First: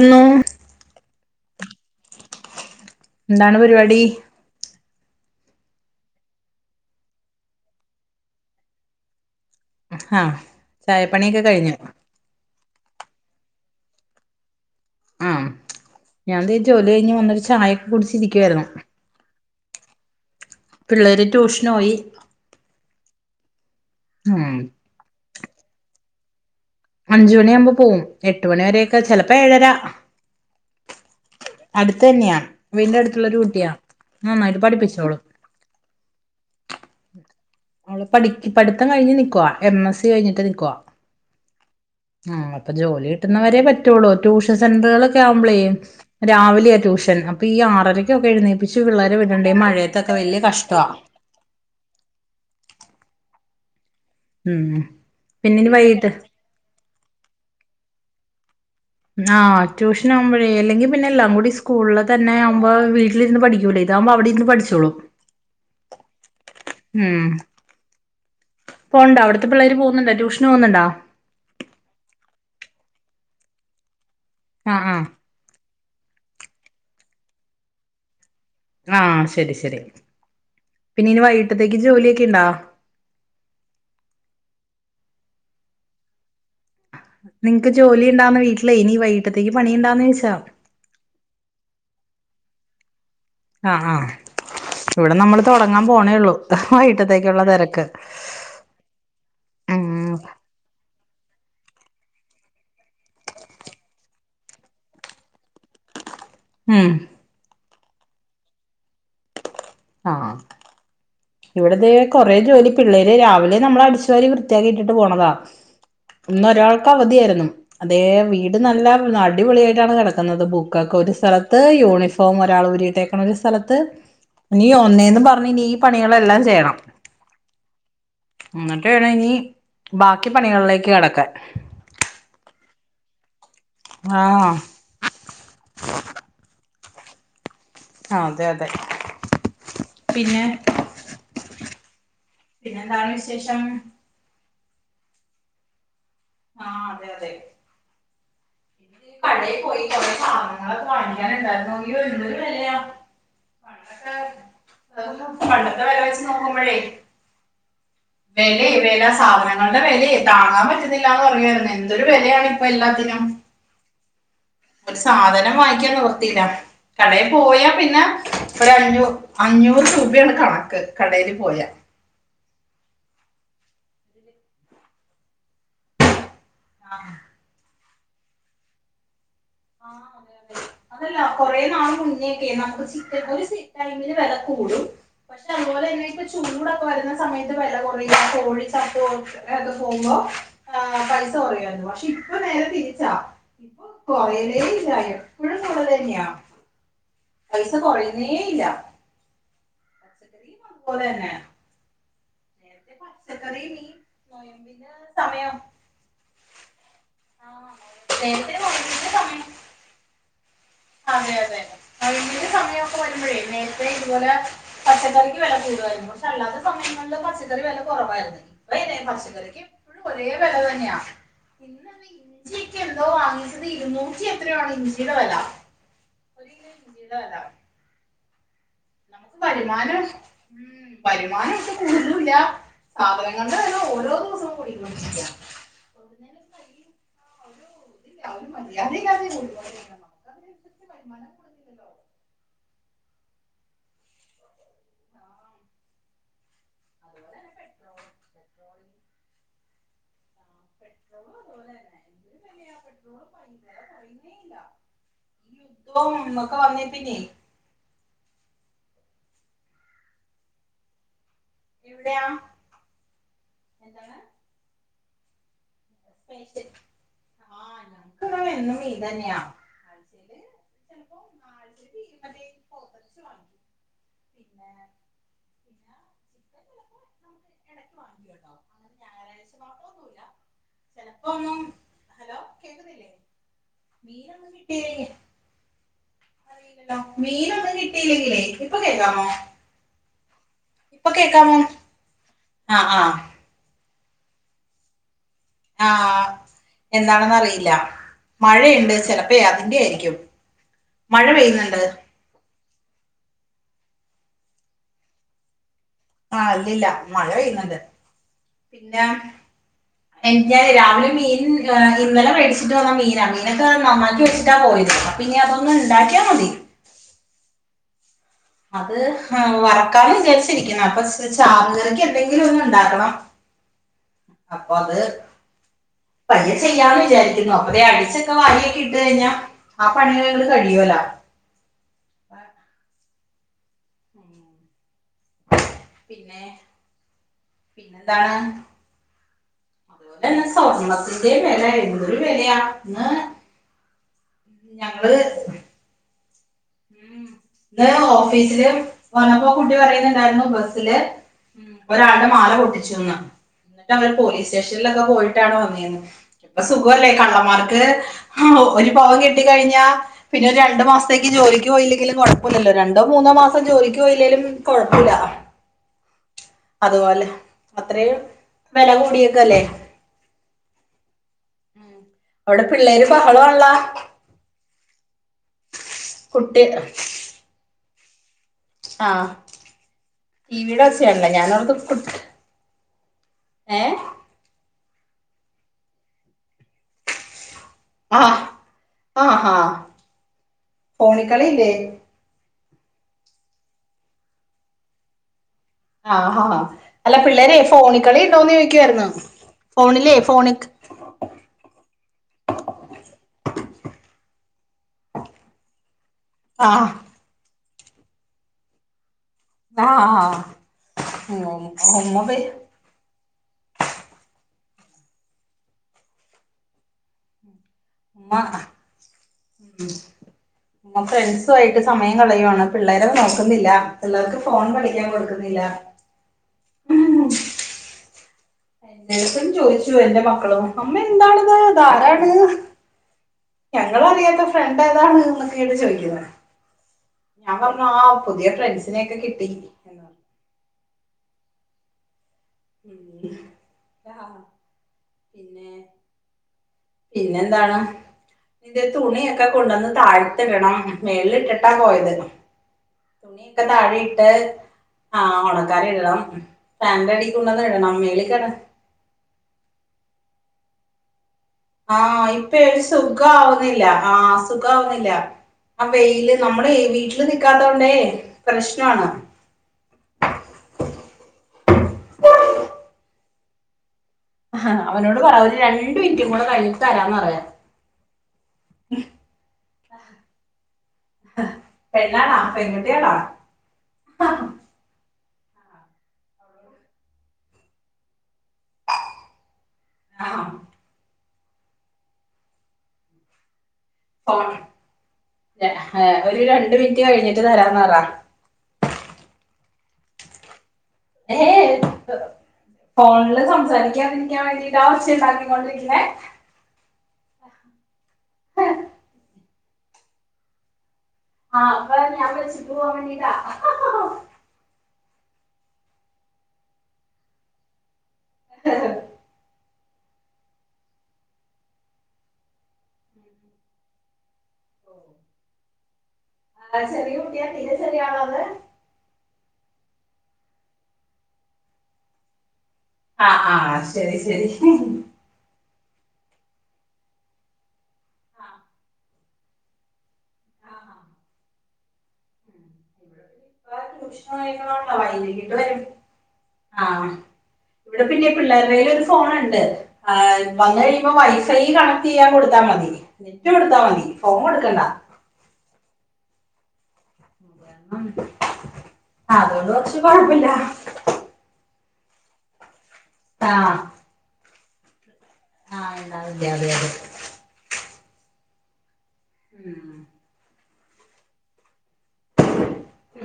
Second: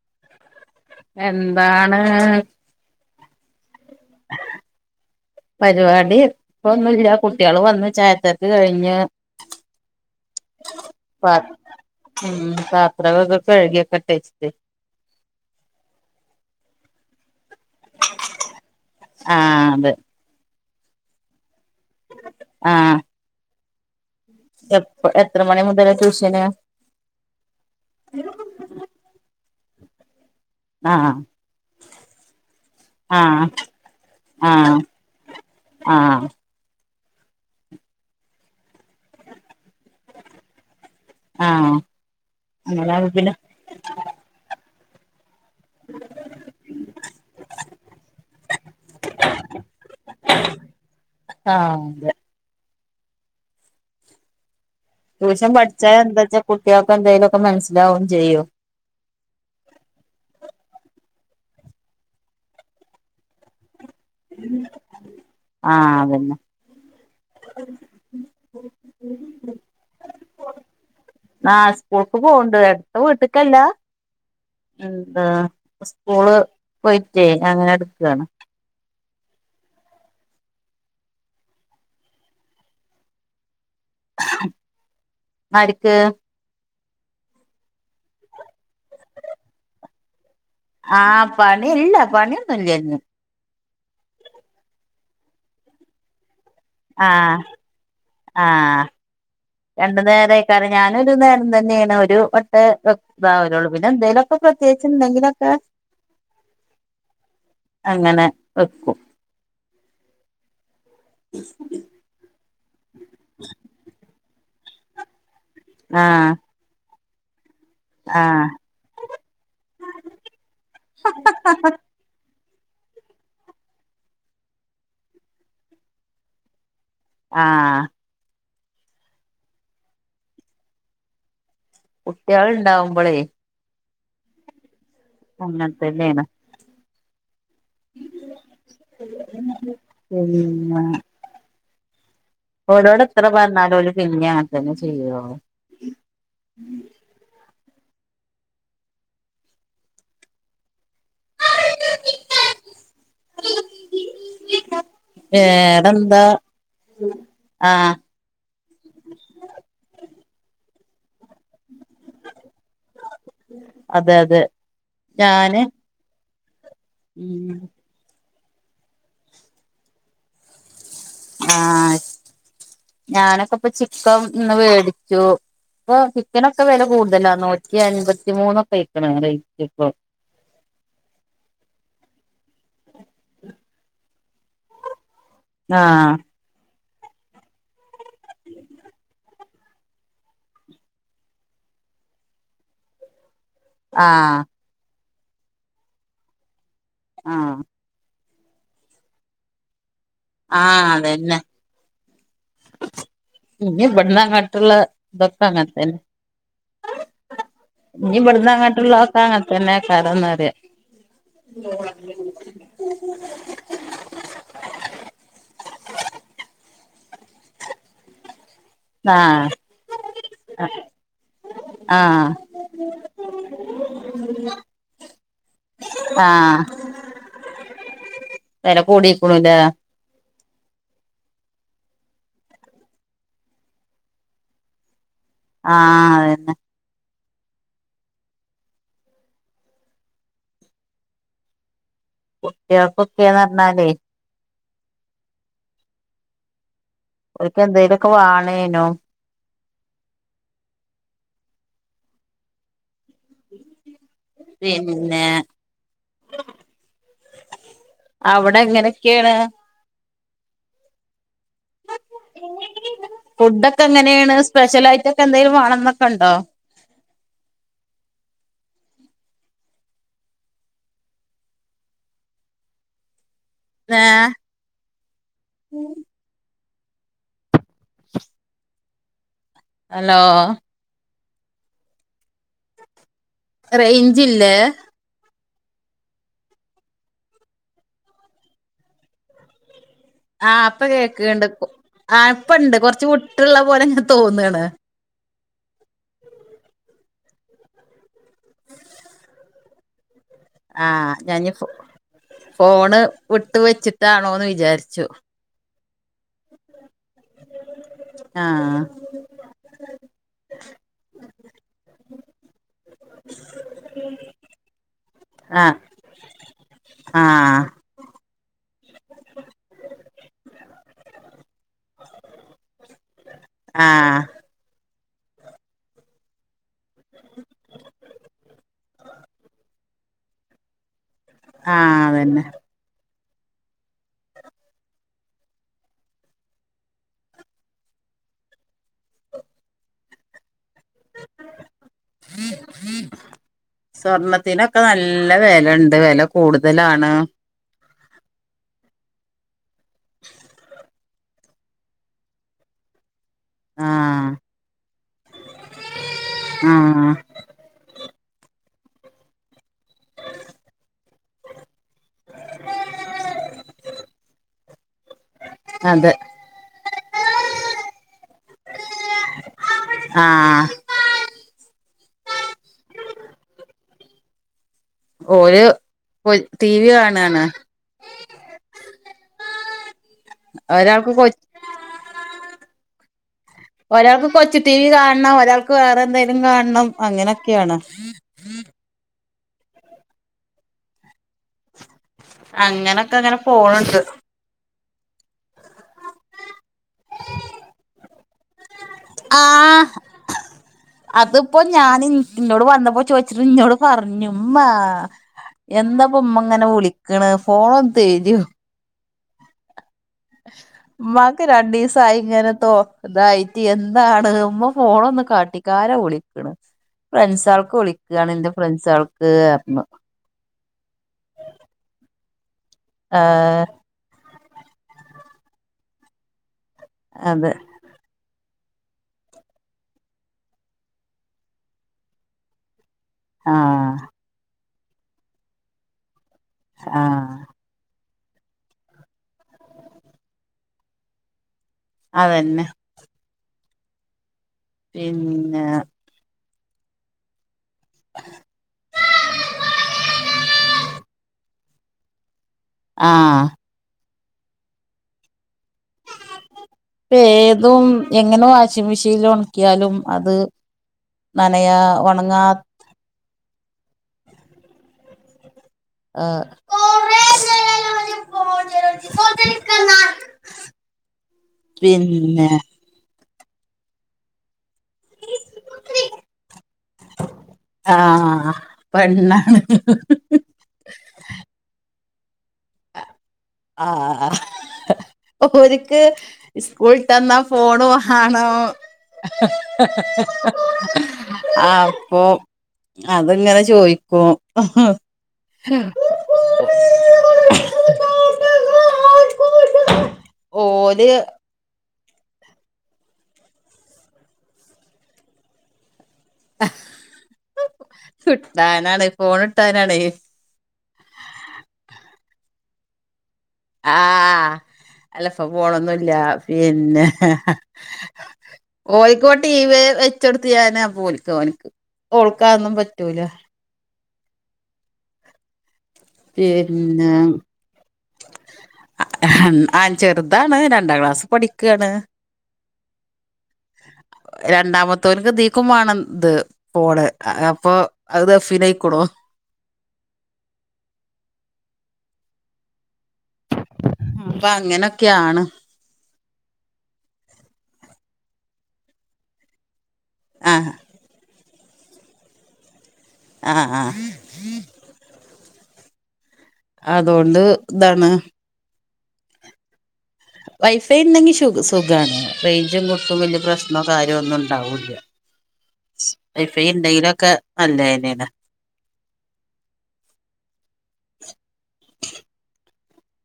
എന്നോ എന്താണ് എന്താണ് പരിപാടീ? പരിപാടി ഇപ്പൊന്നുല്ല്യ, കുട്ടീള് വന്നു ചായത്തരക്ക് കഴിഞ്ഞ് ഹാ, ചായപ്പണിയൊക്കെ കഴിഞ്ഞു. മ്മ്ഹ്, പാത്രാവൊകെ കഴികിക്കട്ടേച്ചിട്ടേ. ആഹ് ഞാൻതെ ജോലിഴിഞ്ഞ് വന്നിട്ട് ചായൊക്കെ കുടിച്ചിരികിയാരുന്നു. ആഹ് അതെ. പിള്ളേര് ട്യൂഷനോയി. ആഹ് ആഹ്. എപ്പ എത്ര മണി മുതലാ ട്യൂഷന്? അഞ്ചു മണിയാമ്പോ പോവും, എട്ട് മണിവരെയൊക്കെ ചേലപ്പോ ഏഴരാ ആഹ് അടുതന്നെയാ, വീന്റെ അടുത്തുള്ളൊരു ആഹ് കുട്ടിയാ, നന്നായിട്ട് ആഹ് പഠിപ്പിച്ചോളും. ആഹ്. മോള് പടി പഠിത്തം കഴിഞ് നിക്കുവാ, എം. എസി കഴിഞ്ഞട്ട് നിൽകുവ. ആഹ് ആഹ് പ്പൊ ജോലി അങ്ങനാവുമ്പോ പിന്നെ കിട്ടുന്നവരേ പറ്റുള്ളൂ, ട്യൂഷൻ സെഡ്രോളൊക്കെ ആവുമ്പളേയ് രാവിലെയാ ട്യൂഷൻ, അപ്പൊ ഈ ആറരക്കൊക്കെ എഴുന്നേപ്പിച്ച് പിള്ളേരെ വിടേണ്ടേ, ഈ മഴയത്തൊക്കെ വല്ല്യ കഷ്ട്ടാ. ആഹ്. മ്മ്ഹ്. ട്യൂഷൻ പഠിച്ചാൽ എന്താച്ചാ കുട്ടീൾക്ക് എന്തേയ്ലോക്കേ മനസ്സിലാവും ചെയ്യും. ആഹ് ട്യൂഷൻ ആകുമ്പഴേ അല്ലെങ്കി പിന്നെ എല്ലാം കൂടി സ്കൂളിൽ തന്നെ ആകുമ്പോ വീട്ടിലിരുന്ന് പഠിക്കൂലേ. ഇതാവുമ്പോ അവിടെര്ന്ന് പഠിച്ചോളും. ആഹ് അതന്നെ. പോവ്ണ്ടോ അവിടുത്തെ പിള്ളേര് പോകുന്നുണ്ടോ ട്യൂഷന് പോകുന്നുണ്ടോ? ആഹ് സ്കൂൾക്ക് പോവ്ണ്ട്. എടുത്ത വീട്ട് ക്കല്ല. ആഹ് ആഹ് എന്താ സ് സ്‌കൂൾ പോയിറ്റെ അങ്ങനെ ഇട്ക്കാണ്. ആഹ് ശരി ശരി. പിന്നെ ഇനി വൈകിട്ടത്തേക്ക് ജോലിയൊക്കെ യിണ്ടോ? ആര്ക്ക് നിങ്ങക്ക് ജോലി ഉണ്ടാവുന്ന വീട്ടിലേ ഇനി വൈകിട്ടത്തേക്ക് പണിയുണ്ടാന്ന് ചോദിച്ചതാ. ആഹ് പണി യില്ല പണിയൊന്നുല്ല്യ ന്ന് ആഹ് ആഹ്. ഇവടെ നമ്മൾ തുടങ്ങാൻ പോണേ ഒള്ളൂ വൈകിട്ടത്തേക്കുള്ള ആഹ് തെരക്ക്. ആഹ് രണ്ടു നേരേയ്കാരം ഞാനും ഒരു നേരം തന്നേണ്. ഒരു വട്ടെ വെ ഇതാവലൊള്ളൂ പിന്നെന്തേലും ഒക്ക പ്രത്യേകിച്ച് ഇണ്ടെങ്കിലൊക്കെ. ഉം. അങ്ങനെ വെക്കും ആഹ് ഇവട ദേ കൊറേ ജോലി പിള്ളേര് രാവിലെ നമ്മള് അടിച്ചു വാരി വൃത്തിയാക്കി ഇട്ടിട്ട് പോണതാ ആഹ് ഇന്ന് ഒരാൾ ക്കവധിയാര്ന്നും അതേ ആഹ് വീട് നല്ല അടിപൊളി ആയിട്ടാണ് കെടക്കുന്നത് ബുക്കൊക്കെ ഒരു സ്ഥലത്ത് യൂണി ഫോം ഒരാൾ ഊരിയിട്ടേക്ണ് ഒരു സ്ഥലത്ത്. ഇനി ഒന്നേന്ന് പറഞ് ഇനി ഈ പണികളെല്ലാം ചെയ്യണം. ആഹ്. ഇന്നട്ട് വേണം ഇനി ബാക്കി പണികളിലേക്ക് കടക്കാൻ. കുട്ടിയേൾ ഉണ്ടാവുമ്പളേ. ആഹ്. അങ്ങൻത്തന്നേണ്. അതെ അതെ പിന്ന പിന്നെ ഓലോട് പിന്നെന്താണ് എത്ര വിശേഷം പറഞ്ഞാലും ഓല് പിന്നിം അങ്ങൻ തന്നെ ചെയ്യൊള്ളു. ആഹ് അതെ അതെ. കടയി പോയി സാധനങ്ങളൊക്കെ വാങ്ങിക്കാനുണ്ടായിരുന്നു. ഇയ്യോ എന്തൊരു വെലയാ പണ്ടൊക്കെ [unintelligible] പണ്ടത്തെ വെല വേറെന്താ വെച്ച് നോക്കുമ്പഴേ. ആഹ് വെലെ വെല സാധനങ്ങളുടെ വെലെ താങ്ങാൻ പറ്റുന്നില്ലാന്ന് പറയായിരുന്നു. എന്തൊരു വെലയാണ് ഇപ്പൊ എല്ലാത്തിനും. അതെ അതെ. ഒരു സാധനം ഞാന് വാങ്ങിക്കാൻ നിവർത്തിയില്ല കടയി ഉം പോയാ പിന്നെ. ഒരഞ്ഞു അഞ്ഞൂറ് രൂപയാണ് കണക്ക് കടയില് പോയാ. ആഹ് ഞാനൊക്കെ ഇപ്പ ചിക്കൻ ഇന്ന് വേടിച്ചു. ഇപ്പൊ ചിക്കനൊക്കെ വെല കൂടുതലാ. നൂ റ്റി അൻപത്തിമൂന്നൊക്കെ അയ്ക്ണ് റേയ്റ്റ് ആ ഇപ്പം. അതെ അതല്ല കൊറേ നാൾ മുന്നേ ഒക്കെ നമുക്ക് ചിക്കൻ ഒരു ടൈമില് വെല കൂടും പക്ഷെ അതുപോലെന്നേ ആഹ് ഇപ്പൊ ചൂടൊക്കെ വരുന്ന സമയത്ത് വെല കുറയും കോഴി ചത്തു [unintelligible] പോകുമ്പോ. ആഹ് പൈസ കൊറ്യുയായിരുന്നു പക്ഷെ ഇപ്പൊ നേരെ തിരിച്ചാ. ഇപ്പൊ ആഹ് കൊറയ്ന്നേയില്ല എപ്പഴും കൂടുതലന്ന്യാ. ആഹ് പൈസ കൊറയ് ന്നേയില്ല. ആഹ് തന്നെ അതന്നെ. നേരത്തെ പച്ചക്കറി ഇഞ് മീൻ ഇവട്ന്ന് അങ്ങട്ടുള്ള നൊയമ്പിന്റെ ഇതൊക്കെ സമയം അങ്ങൻതന്നെ. ആഹ് ഇഞ് ഇവട്ന്ന് നേരത്തെ നൊയമ്പിന്റെ അങ്ങട്ടുള്ളതൊക്കെ സമയം അങ്ങനത്തന്നേക്കാരംന്ന് പറയാ. അതെ അതെതെ. [unintelligible] സമയൊക്കെ വരുമ്പഴേ നേരത്തെ ഇതുപോലെ. പച്ചക്കറിക്ക് വെല കൂടുവായിരുന്നു. പക്ഷെ അല്ലാത്ത സമയങ്ങളില് പച്ചക്കറി വെല കൊറവായിരുന്നു. [unintelligible] പച്ച ആഹ് കറിക്ക് എപ്പഴും ഒരേ വെല തന്നെയാ. ഇന്നാന്നേ ആഹ് ഇഞ്ചിയെക്കെ എന്തോ വാങ്ങിച്ചത് ഇരുന്നൂറ്റി എത്രയോ ആണ് ഇഞ്ചിയുടെ വെല ആഹ് വില നമുക്ക് കൂടിക്ക്ണുല്ലേ വരുമാനം ഉം വരുമാനം ഒട്ടും കൂടുന്നു ഇല്ല. സാധനങ്ങളുടെ വെല ഓരോ ദിവസവും കൂടിക്കൊണ്ടിരിക്കാ. ആഹ് അതെന്നെ അഹ് ഒരു മര്യാദ ഇല്ലാതെ [unintelligible] ണ് [unintelligible] കുട്ടിയാക്കൊക്കെന്ന് പറഞ്ഞാലേ ആഹ് അതുപോലെ തന്നെ പെട്രോൾ ഓല്ക്കെന്തെലൊക്കെ വാണേനും പെട്രോളിന് ആഹ് പെട്രോളും അതുപോലെ തന്നെ എന്തൊരു പിന്നെ [unintelligible] യുദ്ധവും ഒക്കെ വന്നേ പിന്നെ അവടെ എങ്ങനെക്കേണ് ഇവിടെയാ എങ്ങനെ ങ്ങനെ എങ്ങനെ ഫുഡൊക്കെ എങ്ങനെയാണ് സ്പെഷ്യലായിട്ടൊക്കെ എന്തെങ്കിലും വാണംന്നൊക്കെണ്ടോ സ്പേഷ്യൽ ആഹ് ഞങ്ങ്ക്ക് വ്ടെ എന്നും ഈതന്നെയാ ചെലെ [unintelligible] ചെലപ്പോ നാൾ ന്ന് [unintelligible] പോത്തെർച്ചി വാങ്ങി [unintelligible] വേ ന്നെ [unintelligible] വ ചിക്കന് [unintelligible] എടക് വാങ്ങും കേട്ടോ അങ്ങനെ ഹലോ ചെലപ്പൊ ഒങ്ങും ഹലോ കേക്കുന്നില്ലേ റെയ്ഞ്ച് ഇല്ലേ മീനൊന്നും കിട്ടിയില്ലെങ്കി ഹലോ മീനൊന്നും കിട്ടിയില്ലെങ്കിലേ ഇപ്പൊ കേക്കാമോ ആഹ് ഇപ്പൊ കേക്ക്ണ്ട് പൊ ആഹ് ഇപ്പണ്ട് ആഹ് കൊറച്ച് ആഹ് വ്ട്ട്ള്ള പോലെ ങ്ങ് തോന്നാണ് ആഹ് എന്താണെന്നറിയില്ല മഴയുണ്ട് ചിലപ്പെയ് അതിന്റെ ആയിരിക്കും ആഹ് മഴ ഞാൻ ഞ് ഫോ പെയ്യുന്നുണ്ട് ഫോണ് വിട്ട് വെച്ചിട്ടാണോന്ന് വിചാരിച്ചു ആഹ് ഇല്ലില്ല മഴ പെയ്ന്ന്ണ്ട് ആഹ് [inaudible] എനിക്കെയ് രാവിലെ മീൻ [unintelligible] വേണം ഇന്നലെ മേടിച്ചിട്ട് വന്ന മീനാ മീനൊക്കെ നന്നാക്കി വെച്ചിട്ടാ പോയത് പിഞ്ഞതൊന്ന് ഇണ്ടാക്കിയാമതി ആഹ് അത് ഹ് വറക്കാന്ന് വിചാരിച്ചിരിക്ക്ന്ന് അപ്പൊ ച ചാറു കറിക്ക് എന്തെങ്കിലും ഒന്ന് ണ്ടാക്കണം [unintelligible] ആഹ് അപ്പ അത് പയ്യെ ചെയ്യാന്ന് വിചാരിക്കുന്നു അപ്പൊതേ അടിച്ചൊക്കെ വാരിയൊക്കെ ഇട്ട് കഴിഞ്ഞ ആ പണിയേണ്ട് കഴിയോലാ ആഹ് അതന്നെ പിന്നേ പിന്നെന്താണ് അതുപോലെന്നെ സ്വർണ ത്തിന്റേം വില [unintelligible] എന്തൊരു വെലയാ ന്ന് സ്വർണത്തിനൊക്കെ നല്ല വെലണ്ട് വെല കൂടുതലാണ് ഇന്നലെ ഓഫീസില് വന്നപ്പോ അ കുട്ടി പറയുന്നുണ്ടായിരുന്നു ബസില് ഒരാൾടെ മാല പൊട്ടിച്ചുന്ന് ആ ഇന്നട്ട് അവര് പോലീസ് സ്റ്റേഷൻലൊക്കെ പോയിട്ടാണ് വന്നേന്ന് ഇപ്പൊ ആ സുഖവല്ലേ കള്ളമാർക്ക് ഹാവൂ ഒരു പവൻ കിട്ടി കഴിഞ്ഞാ പിന്നെ ഒരു രണ്ടു മാസത്തേക്ക് ജോലിക്ക് പോയില്ലെ ങ്കിലും കൊഴപ്പൊല്ലല്ലോ രണ്ടോ മൂന്നോ മാസം ജോലിക്ക്‌ പൊയില്ലേലും കൊഴപ്പൊല്ല അതെ അതുപോലെ അത്രയും വെല കൂടിയേക്കല്ലേ ആഹ് അവിടെ പിള്ളേര് ബഹളവാണള്ളാ ഓര് ഒര് കുട്ടി ടി വി കാണാണ് ആഹ് ടിവിടെ ഒരാൾക്ക് കൊ ഒച്ചയാണല്ലേ ഞാൻ ഓർത്തു കുട്ടി ഒരാൾക്ക് കൊച്ചു ടിവി കാണണം. ഒരാൾക്ക് വേറെ എന്തേലും കാണണം അങ്ങനെയൊക്കെയാണ് ആഹ് ആഹ്ഹ ഫോണിക്കളിയില്ലേ? അങ്ങനോക്കെ അങ്ങന പോണുണ്ട് ആഹ് ഹാ അല്ല പിള്ളേരെ ഫോണിക്കളി ഉണ്ടോന്ന് ചോയ്ക്കാർന്നു. ഫോണിലേ ഫോണ് അത്പ്പോ ഞാന് ഇന്നോട് വന്നപ്പോ ചോദിച്ചിട്ട് ഇന്നോട് പറഞ്ഞ് മ്മാ എന്താപ്പമ്മ ഇങ്ങന ആഹ് വിളിക്കണ് ഫോണ് ഒന്ന് തര്വോ? ആഹ് ഉമ്മാക്ക് രണ്ടീസായി ഉമ്മ ഇങ്ങനത്തോ ഇതായിട്ട് എന്താണ്? ഉമ്മ ഫോണ് ഒന്ന് കാട്ടിക്കാ ആരാ വിളിക്കണ്? ഫ്രൻസോൾക്ക് വിളിക്കുകാണ്. ഉമ്മ ന്റെ ഫ്രൻസോൾക്ക് പറഞ്ഞു. ഞാൻ ഫ്രൻസു ആയിട്ട് സമയം കളയുവാണ് പിള്ളേരേ ഏഹ് നോക്കുന്നില്ല. പിള്ളാർക്ക് ഫോൺ കളിക്കാൻ കൊടുക്കുന്നില്ല അതെ എന്നട്ത്തും ചോദിച്ചു എന്റെ മക്കളും അമ്മ എന്താണത്? അത് ആരാണ്? ആഹ് ഞങ്ങളറിയാത്ത ഫ്രണ്ട് ഏതാണ് എന്നൊക്കെയാണ് ചോയ്ക്കുന്നേ ആഹ് ഞാൻ പറഞ്ഞു ആഹ് പുതിയ ഫ്രൻസിനെയൊക്കെ കിട്ടി പറഞ്ഞു അതന്നെ ഉം ആഹ പിന്നെ പിന്നെന്താണ്? ഇന്റെ തുണിയൊക്കെ കൊണ്ടന്ന് താഴ്ത്ത്ടണം. മേൽല് ഇട്ട്ട്ടാ പോയത് ആഹ് തുണിയൊക്കെ താഴെയിട്ട് ആഹ് ഒണക്കാൻ ഇടണം ഫാന്റെ ഇപ്പ അടി കൊണ്ടന്നു ഏതും ഇടണം. മേളി എങ്ങനെ കെടാ വാഷിംഗ് മെഷീനിൽ ഒണക്ക്യാലും അത് നനയാ ആഹ് ഒണങ്ങാ ഇപ്പൊ ഒരു സുഖാവുന്നില്ല ആഹ് സുഖാവുന്നില്ല ആഹ് വെയില് ഏഹ് നമ്മളെ വീട്ടില് നിക്കാത്തോണ്ടേ പ്രശ്നാണ് ക്കമ്മാ പിന്നെ അവനോട് പറ ഒരു രണ്ടു മിനിറ്റും കൂടെ കഴിഞ്ഞിട്ട് തരാന്ന് പറ ആഹ് പെണ്ണാണ് ആഹ് പെണ്ണാണോ പെങ്കോ- ആഹ് ആഹ് ഓരിക്ക്‌ സ്കൂള്ട്ടന്ന ഫോണ് വാ ആണോ? ആഹ് അപ്പോ അത്ങ്ങനെ ചോയ്ക്കും. ഒര് രണ്ടു മിനിറ്റ് കഴിഞ്ഞിട്ട് തരാന്ന് പറ ഓര് ഹ [inaudible] ഫോണില് സംസാരിക്കാതിരിക്കാൻ വേണ്ടിയിട്ട ആ ഒച്ച ഉണ്ടാക്കിക്കൊണ്ടിരിക്കണെ? കിട്ടാനാണ് ഫോണ് കിട്ടാനാണേ ആ അപ്പ ഞാൻ വെച്ചിട്ട് പോവാൻ വേണ്ടിട്ടാ ആ അല്ല പ്പ പോണൊന്നുല്ല പിന്നെ ഓലിക്ക് ഇവ ടി വി വെ ച്ചോടുത്ത് അപ്പോ ഓലിക്ക് ഓനിക്ക്. ഓൾക്കാതൊന്നും പറ്റൂല. ഓഹ് ആഹ് പിന്നെ ചെറിയ കുട്ടിയാ തീരെ ചെറിയ ആളാ ഇത്? ആഹ് ആൻ ചെറുതാണ്. രണ്ടാം ക്ലാസ് പഠിക്കാണ്. ആഹ് ആഹ് ശരി ശരി ക്കും വേണം ത് പോണ് അപ്പോ അത്ഫനയിക്കുണു ട്യൂഷന് അപ്പൊ പോയേക്കണോണ്ട അങ്ങനൊക്കെയാണ് വൈകീട്ട് വരും. ആ വിടെ പിന്നെ പിള്ളേർടെ കയ്യിൽ ഒരു ഫോണണ്ട് ആ ആഹ് വന്ന് കഴിയുമ്പോ വൈ ഫെയ് കണക്ട് ചെയ്യാൻ കൊടുത്താ മതി നെറ്റ് ആഹ് കൊടുത്താ ആഹ് മതി ഫോൺ കൊടുക്കണ്ട അതുകൊണ്ട് ഇതാണ് ആ അതൊണ്ട് കൊർച് കൊ വൈഫൈ ഇണ്ടങ്കി ശു സുഖാണ് റേഞ്ചും കിട്ടും വല്ല ആ പ്രശ്നോ കാ അ ഒന്നും ഇണ്ടാവൂല്ല ആ ഉണ്ടാവില്ല അതെ വൈഫൈ അതെ ഉണ്ടയിലൊക്കെ നല്ലതന്നെയാണ് ഉം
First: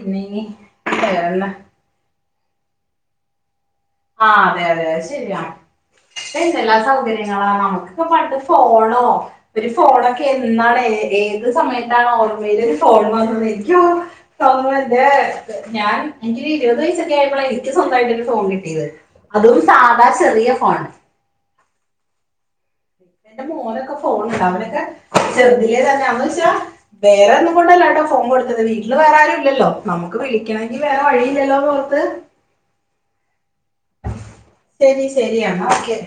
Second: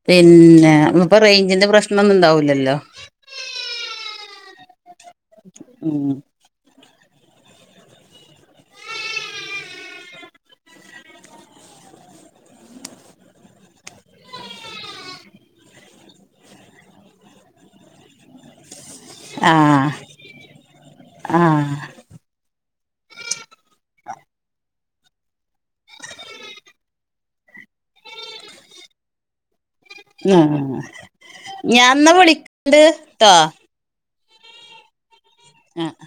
പിന്നെ മ്മ്പ്പോ വേറെന്താ റേഞ്ചിന്റെ പ്രശ്നം ഒന്നും ഇണ്ടാവുലല്ലോ ആ അതെ അതെ അത് ശരിയാ ഉം എന്തെല്ലാ സൗകര്യങ്ങളാ നമക്കൊക്കെ പണ്ട് ഫോണോ ഒരു ഫോണൊക്കെ എന്നാണ് ഏത് സമയത്താണ് ഓർമ്മയില് ഒരു ഫോൺ വന്നത് എനിക്ക് ഓർ തോന്നത് ഞാൻ എനിക്കൊരു ഇരുപത് വയസ്സൊക്കെ ആയപ്പൊള എനിക്ക് സ്വന്തമായിട്ട് ഒരു ഫോൺ കി ട്ടിയത് അതും ആഹ് സാധാ ചെറിയ ഫോൺ ആഹ് എന്റെ മോനൊക്കെ ഫോണുണ്ട് അവനൊക്കെ ചെറുതിലെ തന്നെ ന്ന് വെച്ചാ വേറെ ഒന്നും കൊണ്ടല്ലാട്ടോ ഫോൺ കൊടുത്തത് വീട്ടില് വേറെ ആരും ഇല്ലല്ലോ നമുക്ക് വിളിക്കണങ്കി ഞാൻ വേറെ വഴിയില്ലല്ലോ എന്ന് ഓർത്ത് എന്നാ വിളിക്കണ്ട് ട്ടോ ശരി ശരി അന്നാ ആഹ് ഓക്കെ